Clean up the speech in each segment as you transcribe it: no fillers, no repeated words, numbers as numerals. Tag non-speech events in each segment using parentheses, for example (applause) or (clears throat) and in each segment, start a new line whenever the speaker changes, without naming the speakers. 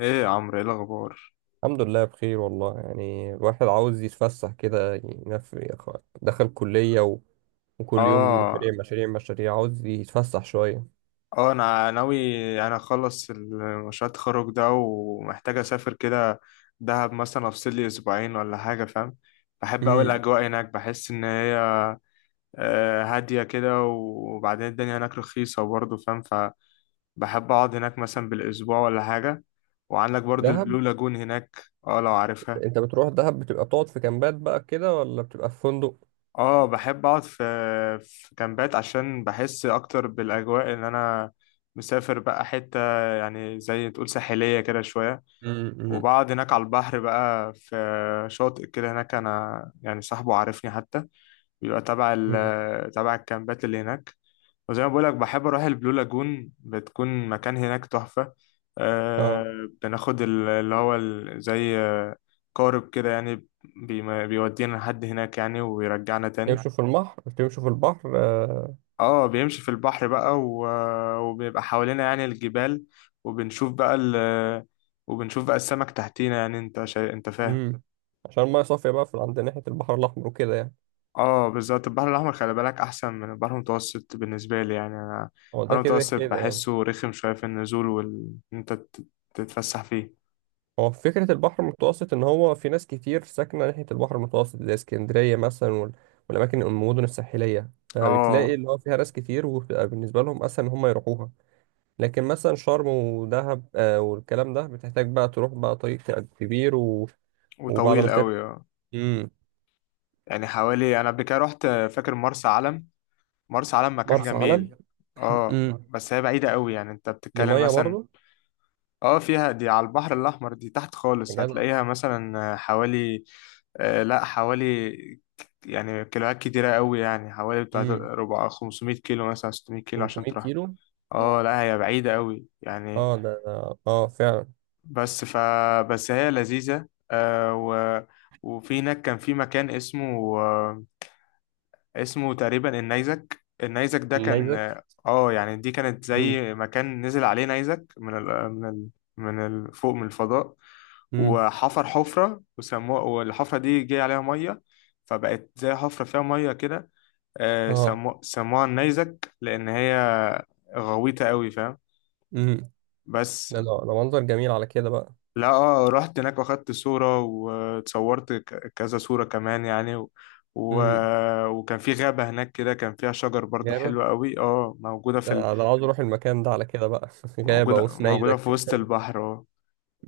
ايه يا عمرو ايه الاخبار؟
الحمد لله بخير والله. يعني الواحد عاوز يتفسح كده. دخل كلية و. وكل يوم مشاريع
اه
مشاريع مشاريع عاوز يتفسح شوية.
اه انا ناوي. انا اخلص مشروع التخرج ده ومحتاج اسافر كده، دهب مثلا، افصل لي اسبوعين ولا حاجه، فاهم. بحب اوي
امم
الاجواء هناك، بحس ان هي هاديه كده، وبعدين الدنيا هناك رخيصه برضه، فاهم. فبحب اقعد هناك مثلا بالاسبوع ولا حاجه، وعندك برضه
دهب.
البلو لاجون هناك. اه لو عارفها.
انت بتروح دهب بتبقى بتقعد في كامبات بقى كده ولا بتبقى في فندق؟
اه بحب اقعد في في كامبات، عشان بحس اكتر بالاجواء ان انا مسافر بقى حتة، يعني زي تقول ساحلية كده شوية.
امم.
وبقعد هناك على البحر بقى في شاطئ كده، هناك انا يعني صاحبه عارفني حتى. بيبقى تبع
امم.
تبع الكامبات اللي هناك. وزي ما بقولك، بحب أروح البلو لاجون، بتكون مكان هناك تحفة.
اه.
أه بناخد زي قارب كده يعني، بيودينا لحد هناك يعني ويرجعنا تاني.
يمشوا في البحر بتمشوا في البحر آه.
اه بيمشي في البحر بقى وبيبقى حوالينا يعني الجبال، وبنشوف بقى ال... وبنشوف بقى السمك تحتينا، يعني انت فاهم.
امم. عشان المية صافية بقى في عند ناحية البحر الأحمر وكده يعني.
اه بالظبط، البحر الاحمر خلي بالك احسن من البحر المتوسط بالنسبه لي. يعني انا
هو
البحر
ده كده
المتوسط
كده يعني.
بحسه رخم شويه في النزول وال إن انت تتفسح فيه.
هو فكرة البحر المتوسط إن هو في ناس كتير ساكنة ناحية البحر المتوسط زي اسكندرية مثلا والأماكن المدن الساحلية، فبتلاقي
اه
اللي هو فيها ناس كتير وبتبقى بالنسبة لهم أسهل إن هم يروحوها. لكن مثلا شرم ودهب آه، والكلام ده بتحتاج بقى تروح بقى طريق كبير و. وبعد ما
وطويل قوي اه.
مم.
يعني حوالي انا قبل كده رحت، فاكر، مرسى علم. مرسى علم مكان
مرسى علم.
جميل
(clears throat)
اه،
مم.
بس هي بعيده قوي، يعني انت
دي
بتتكلم
مية
مثلا.
برضه.
اه فيها، دي على البحر الأحمر، دي تحت
يا
خالص،
جدع.
هتلاقيها مثلا حوالي، آه لا حوالي، يعني كيلوات كتيرة قوي، يعني حوالي بتاع
مم.
ربع 500 كيلو مثلا، 600 كيلو عشان
500
تروح.
كيلو.
اه لا هي بعيدة قوي يعني.
اه. اه فعلا.
بس ف بس هي لذيذة آه. وفي هناك كان في مكان اسمه، اسمه تقريبا النيزك. النيزك ده كان
النيزك.
اه، يعني دي كانت
مم.
زي مكان نزل عليه نيزك من فوق من الفضاء،
مم.
وحفر حفرة وسموها، والحفرة دي جه عليها مية، فبقت زي حفرة فيها مية كده. آه،
اه
سموها النيزك لأن هي غويطة قوي، فاهم. بس
ده منظر جميل على كده بقى.
لا اه، رحت هناك واخدت صورة واتصورت كذا صورة كمان يعني و...
امم.
وكان في غابة هناك كده، كان فيها شجر برضو
غابة.
حلوة قوي اه، موجودة
ده أنا عاوز اروح المكان ده على كده بقى (laughs) غابة
موجودة في
ونيزك.
وسط البحر اه.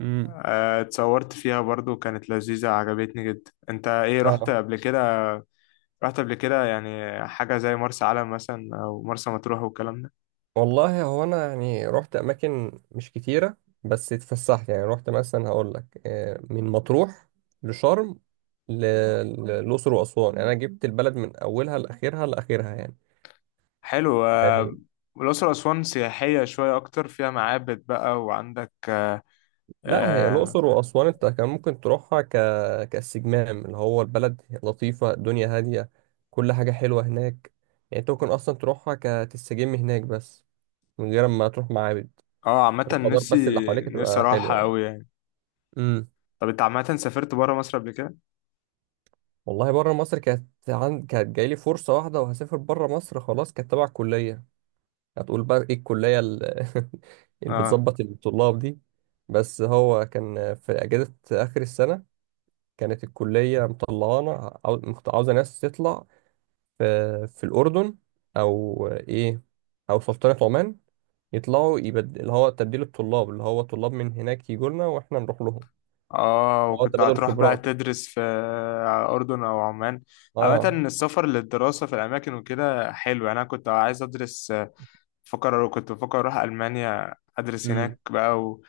امم.
آه، اتصورت فيها برضو، كانت لذيذة عجبتني جدا. انت ايه،
(laughs)
رحت
اه.
قبل كده؟ رحت قبل كده يعني حاجة زي مرسى علم مثلا او مرسى مطروح والكلام ده.
والله هو انا يعني رحت اماكن مش كتيرة. بس اتفسحت، يعني رحت مثلا. هقول لك آه، من مطروح لشرم ل- للأقصر وأسوان. يعني انا جبت البلد من اولها لاخرها لاخرها يعني.
حلو
يعني
آه، الأقصر وأسوان سياحية شوية أكتر، فيها معابد بقى، وعندك آه،
لا، هي
آه،
الأقصر وأسوان أنت كان ممكن تروحها كاستجمام. اللي هو البلد لطيفة، الدنيا هادية. كل حاجة حلوة هناك. يعني أنت ممكن أصلا تروحها كتستجم هناك، بس من غير ما تروح معابد.
اه عامة
الخضار
نفسي،
بس اللي حواليك
نفسي
تبقى حلوة
اروحها
يعني.
قوي يعني.
امم.
طب انت عامة سافرت برا مصر قبل كده؟
والله بره مصر كانت كانت جايلي فرصة واحدة وهسافر بره مصر خلاص، كانت تبع الكلية. هتقول بقى إيه الكلية (laughs) اللي
اه.
بتظبط الطلاب دي. بس هو كان في أجازة آخر السنة. كانت الكلية مطلعانا، عاوزة ناس تطلع في, في الأردن، أو إيه، أو سلطنة عمان. اللي هو تبديل الطلاب، اللي هو طلاب من هناك يجوا لنا وإحنا نروح لهم.
اه
اللي هو
وكنت
تبادل
هتروح بقى
خبرات.
تدرس في اردن او عمان. عامة
آه.
السفر للدراسة في الاماكن وكده حلو، يعني انا كنت عايز ادرس، بفكر، كنت بفكر اروح المانيا ادرس
امم.
هناك بقى، و...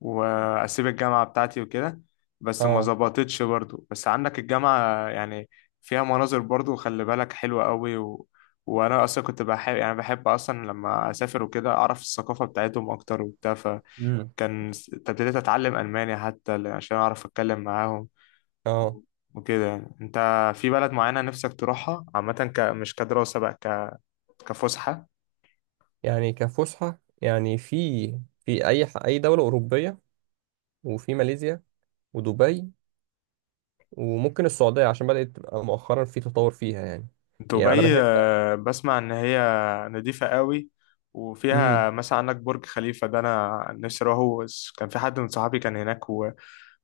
واسيب الجامعه بتاعتي وكده، بس ما
آه.
ظبطتش برضو. بس عندك الجامعه يعني فيها مناظر برضو خلي بالك حلوه قوي. و... وانا اصلا كنت بحب، يعني بحب اصلا لما اسافر وكده اعرف الثقافه بتاعتهم اكتر وبتاع.
امم.
فكان ابتديت اتعلم الماني حتى عشان اعرف اتكلم معاهم
آه.
وكده. يعني انت في بلد معينه نفسك تروحها عامه مش كدراسه بقى، كفسحه.
يعني كفسحة. يعني في أي دولة أوروبية، وفي ماليزيا، ودبي، وممكن السعودية عشان بدأت تبقى مؤخرا في تطور فيها يعني. يعني أنا
دبي
بحب.
آه، بسمع ان هي نظيفة قوي، وفيها
امم.
مثلا عندك برج خليفة. ده انا نفسي اروحه، بس كان في حد من صحابي كان هناك و-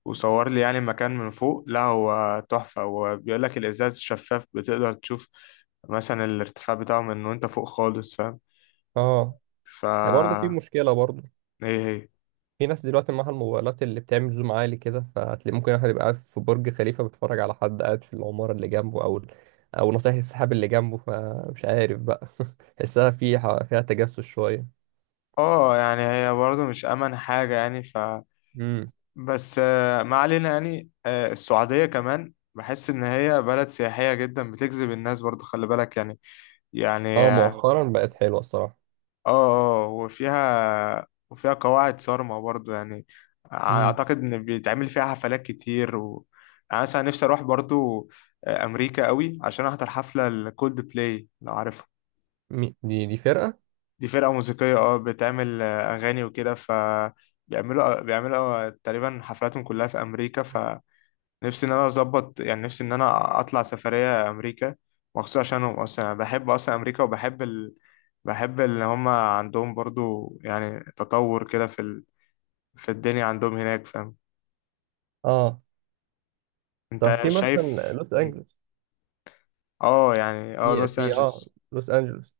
وصور لي يعني المكان من فوق، لا هو تحفة. وبيقول لك الازاز شفاف بتقدر تشوف مثلا الارتفاع بتاعه من وانت فوق خالص، فاهم.
آه.
ف
يعني برضه في مشكلة برضه.
ايه هي؟
في ناس دلوقتي معاها الموبايلات اللي بتعمل زوم عالي كده، فهتلاقي ممكن واحد يبقى قاعد في برج خليفة بيتفرج على حد قاعد في العمارة اللي جنبه، أو أو ناطح السحاب اللي جنبه، فمش عارف بقى (laughs) تحسها فيها تجسس شوية.
اه يعني هي برضه مش امن حاجة يعني.
امم.
بس آه، ما علينا يعني. آه، السعودية كمان بحس إن هي بلد سياحية جدا بتجذب الناس برضو، خلي بالك يعني، يعني
اه
اه.
مؤخرا بقت حلوة الصراحة.
اه آه، وفيها، وفيها قواعد صارمة برضو يعني.
امم.
أعتقد إن بيتعمل فيها حفلات كتير و، يعني مثلا نفسي أروح برضو آه، أمريكا قوي، عشان أحضر حفلة الكولد بلاي لو عارفها.
دي فرقة.
دي فرقة موسيقية اه، بتعمل آه، أغاني وكده. ف بيعملوا تقريبا حفلاتهم كلها في أمريكا. ف نفسي ان انا اظبط، يعني نفسي ان انا اطلع سفريه امريكا مخصوص عشانهم. اصلا انا بحب اصلا امريكا، وبحب ال، بحب ان هم عندهم برضو يعني تطور كده في ال، في الدنيا عندهم هناك، فاهم.
اه. طب
انت
في مثلا
شايف؟
لوس أنجلوس.
اه يعني اه
في
لوس
في اه
انجلس.
لوس أنجلوس.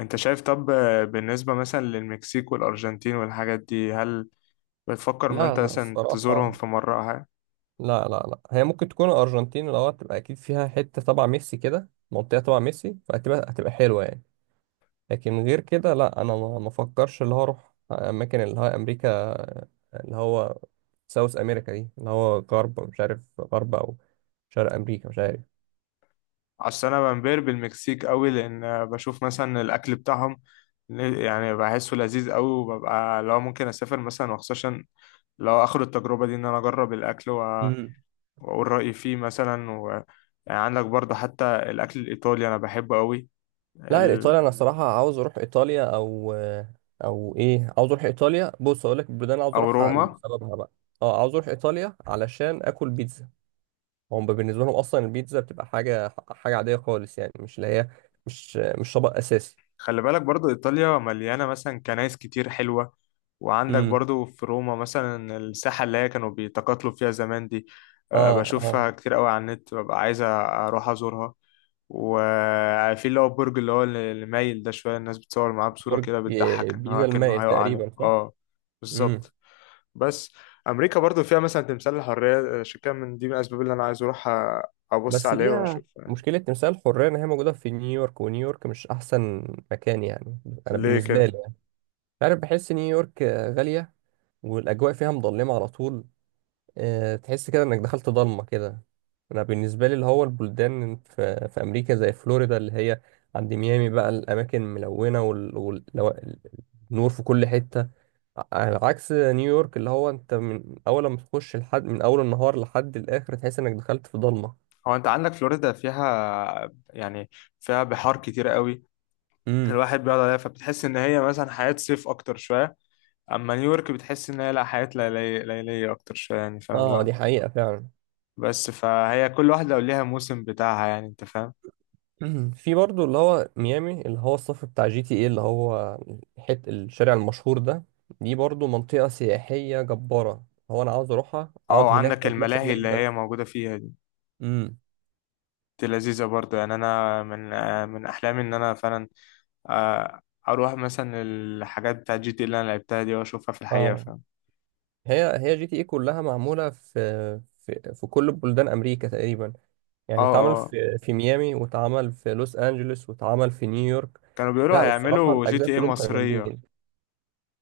انت شايف طب آه، بالنسبه مثلا للمكسيك والارجنتين والحاجات دي، هل بتفكر ان
لا
انت
لا
مثلا
الصراحة.
تزورهم في مره أو حاجة؟
لا لا لا، هي ممكن تكون الأرجنتين. لو هتبقى أكيد فيها حتة تبع ميسي كده، منطقة تبع ميسي، فهتبقى حلوة يعني. لكن غير كده لا، انا ما افكرش اللي هو اروح اماكن اللي هو امريكا. اللي هو ساوث امريكا دي، اللي هو غرب مش عارف، غرب او شرق امريكا مش عارف.
عشان انا بنبهر بالمكسيك قوي، لان بشوف مثلا الاكل بتاعهم، يعني بحسه لذيذ قوي. وببقى لو ممكن اسافر مثلا، وخصوصا لو اخد التجربه دي ان انا اجرب الاكل
امم.
واقول رايي فيه مثلا. و... يعني عندك برضه حتى الاكل الايطالي انا بحبه قوي،
لا،
ال،
ايطاليا انا صراحه عاوز اروح ايطاليا، او او ايه، عاوز اروح ايطاليا. بص اقول لك البلدان اللي عاوز
او
اروحها
روما.
وسببها بقى. اه، عاوز اروح ايطاليا علشان اكل بيتزا. هم بالنسبه لهم اصلا البيتزا بتبقى حاجه عاديه خالص يعني، مش اللي هي مش طبق اساسي.
خلي بالك برضو إيطاليا مليانة مثلا كنايس كتير حلوة. وعندك
امم.
برضو في روما مثلا الساحة اللي هي كانوا بيتقاتلوا فيها زمان دي، آه،
اه. اه.
بشوفها كتير قوي على النت، ببقى عايز أروح أزورها. وفي اللي هو البرج اللي هو اللي مايل ده شوية، الناس بتصور معاه بصورة
برج
كده بتضحك إن
بيزا
هو كأنه
المائل
هيقع عليه
تقريبا، صح؟
اه.
امم.
بالظبط. بس أمريكا برضو فيها مثلا تمثال الحرية، آه، عشان كده من دي من الأسباب اللي أنا عايز أروح أبص
بس
عليه
دي
وأشوف يعني.
مشكلة تمثال الحرية، إن هي موجودة في نيويورك، ونيويورك مش أحسن مكان يعني. أنا
ليه
بالنسبة
كده؟
لي يعني، عارف، بحس نيويورك غالية، والأجواء فيها مظلمة على طول. آه، تحس كده انك دخلت ضلمة كده. انا بالنسبة لي، اللي هو البلدان في امريكا زي فلوريدا، اللي هي عند ميامي بقى، الاماكن ملونة النور في كل حتة. على عكس نيويورك، اللي هو انت من اول ما تخش، لحد من اول النهار لحد الاخر تحس انك دخلت في ضلمة.
هو انت عندك فلوريدا فيها يعني، فيها بحار كتير قوي،
امم.
الواحد بيقعد عليها، فبتحس ان هي مثلا حياة صيف اكتر شوية. اما نيويورك بتحس ان هي لا، حياة ليلية، ليلية اكتر شوية يعني، فاهم اللي
اه
هو.
دي حقيقة فعلا.
بس فهي كل واحدة ليها موسم بتاعها، يعني انت فاهم.
(clears throat) في برضو اللي هو ميامي اللي هو الصف بتاع جي تي ايه، اللي هو حت الشارع المشهور ده، دي برضو منطقة سياحية جبارة. هو انا عاوز اروحها
اه
اقعد هناك
وعندك
او اتمشى
الملاهي
هناك
اللي هي
بس.
موجودة فيها دي،
امم.
دي لذيذة برضه يعني. انا من آه، من احلامي ان انا فعلا آه، اروح مثلا الحاجات بتاع جي تي إيه اللي انا لعبتها دي، واشوفها في الحقيقة،
اه،
فاهم.
هي جي تي ايه كلها معمولة في في كل بلدان امريكا تقريبا.
اه.
يعني اتعمل
اه
في ميامي، واتعمل في لوس انجلوس، واتعمل في نيويورك.
كانوا بيقولوا
لا، والصراحة
هيعملوا جي
الاجزاء
تي ايه
كلهم كانوا
مصرية.
جامدين.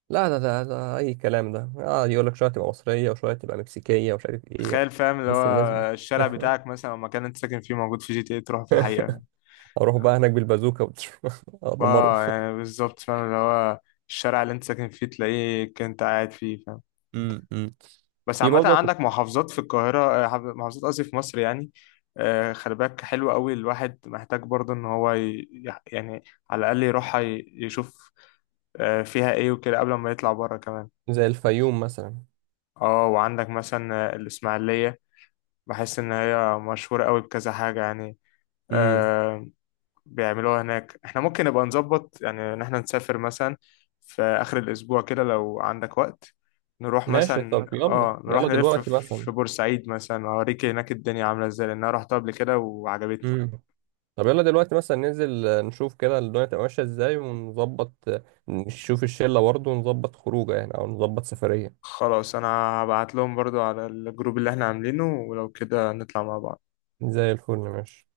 لا، ده اي كلام ده. اه يقول لك شويه تبقى مصريه وشويه تبقى مكسيكيه ومش عارف ايه.
تخيل، فاهم اللي هو،
بس الناس بت-
الشارع بتاعك مثلا او المكان اللي انت ساكن فيه موجود في جي تي اي، تروح في الحقيقة.
(laughs) اروح بقى هناك بالبازوكا (laughs)
اه
ادمره.
يعني بالظبط، فاهم اللي هو، الشارع اللي انت ساكن فيه تلاقيه كنت قاعد فيه، فاهم.
امم. أمم.
بس
في
عامة
برضه أنا كنت،
عندك محافظات في القاهرة، آه، محافظات قصدي في مصر يعني. آه، خلي بالك حلو قوي، الواحد محتاج برضه ان هو يعني على الاقل يروح يشوف آه، فيها ايه وكده قبل ما يطلع بره كمان.
زي الفيوم مثلا.
اه وعندك مثلا آه، الاسماعيلية، بحس ان هي مشهورة قوي بكذا حاجة يعني،
امم.
آه، بيعملوها هناك. احنا ممكن نبقى نظبط يعني ان احنا نسافر مثلا في اخر الاسبوع كده لو عندك وقت، نروح
ماشي طب
مثلا
يلا
اه، نروح
يلا
نلف
دلوقتي
في
مثلا.
بورسعيد مثلا، اوريك هناك الدنيا عامله ازاي، لان انا رحت قبل كده وعجبتني.
امم. طب يلا دلوقتي مثلا ننزل آه، نشوف كده الدنيا تبقى ماشيه ازاي، ونظبط آه، نشوف الشله برضه ونظبط خروجه يعني، او نظبط سفريه.
خلاص انا هبعت لهم برضو على الجروب اللي احنا عاملينه، ولو كده نطلع مع بعض.
زي الفل ماشي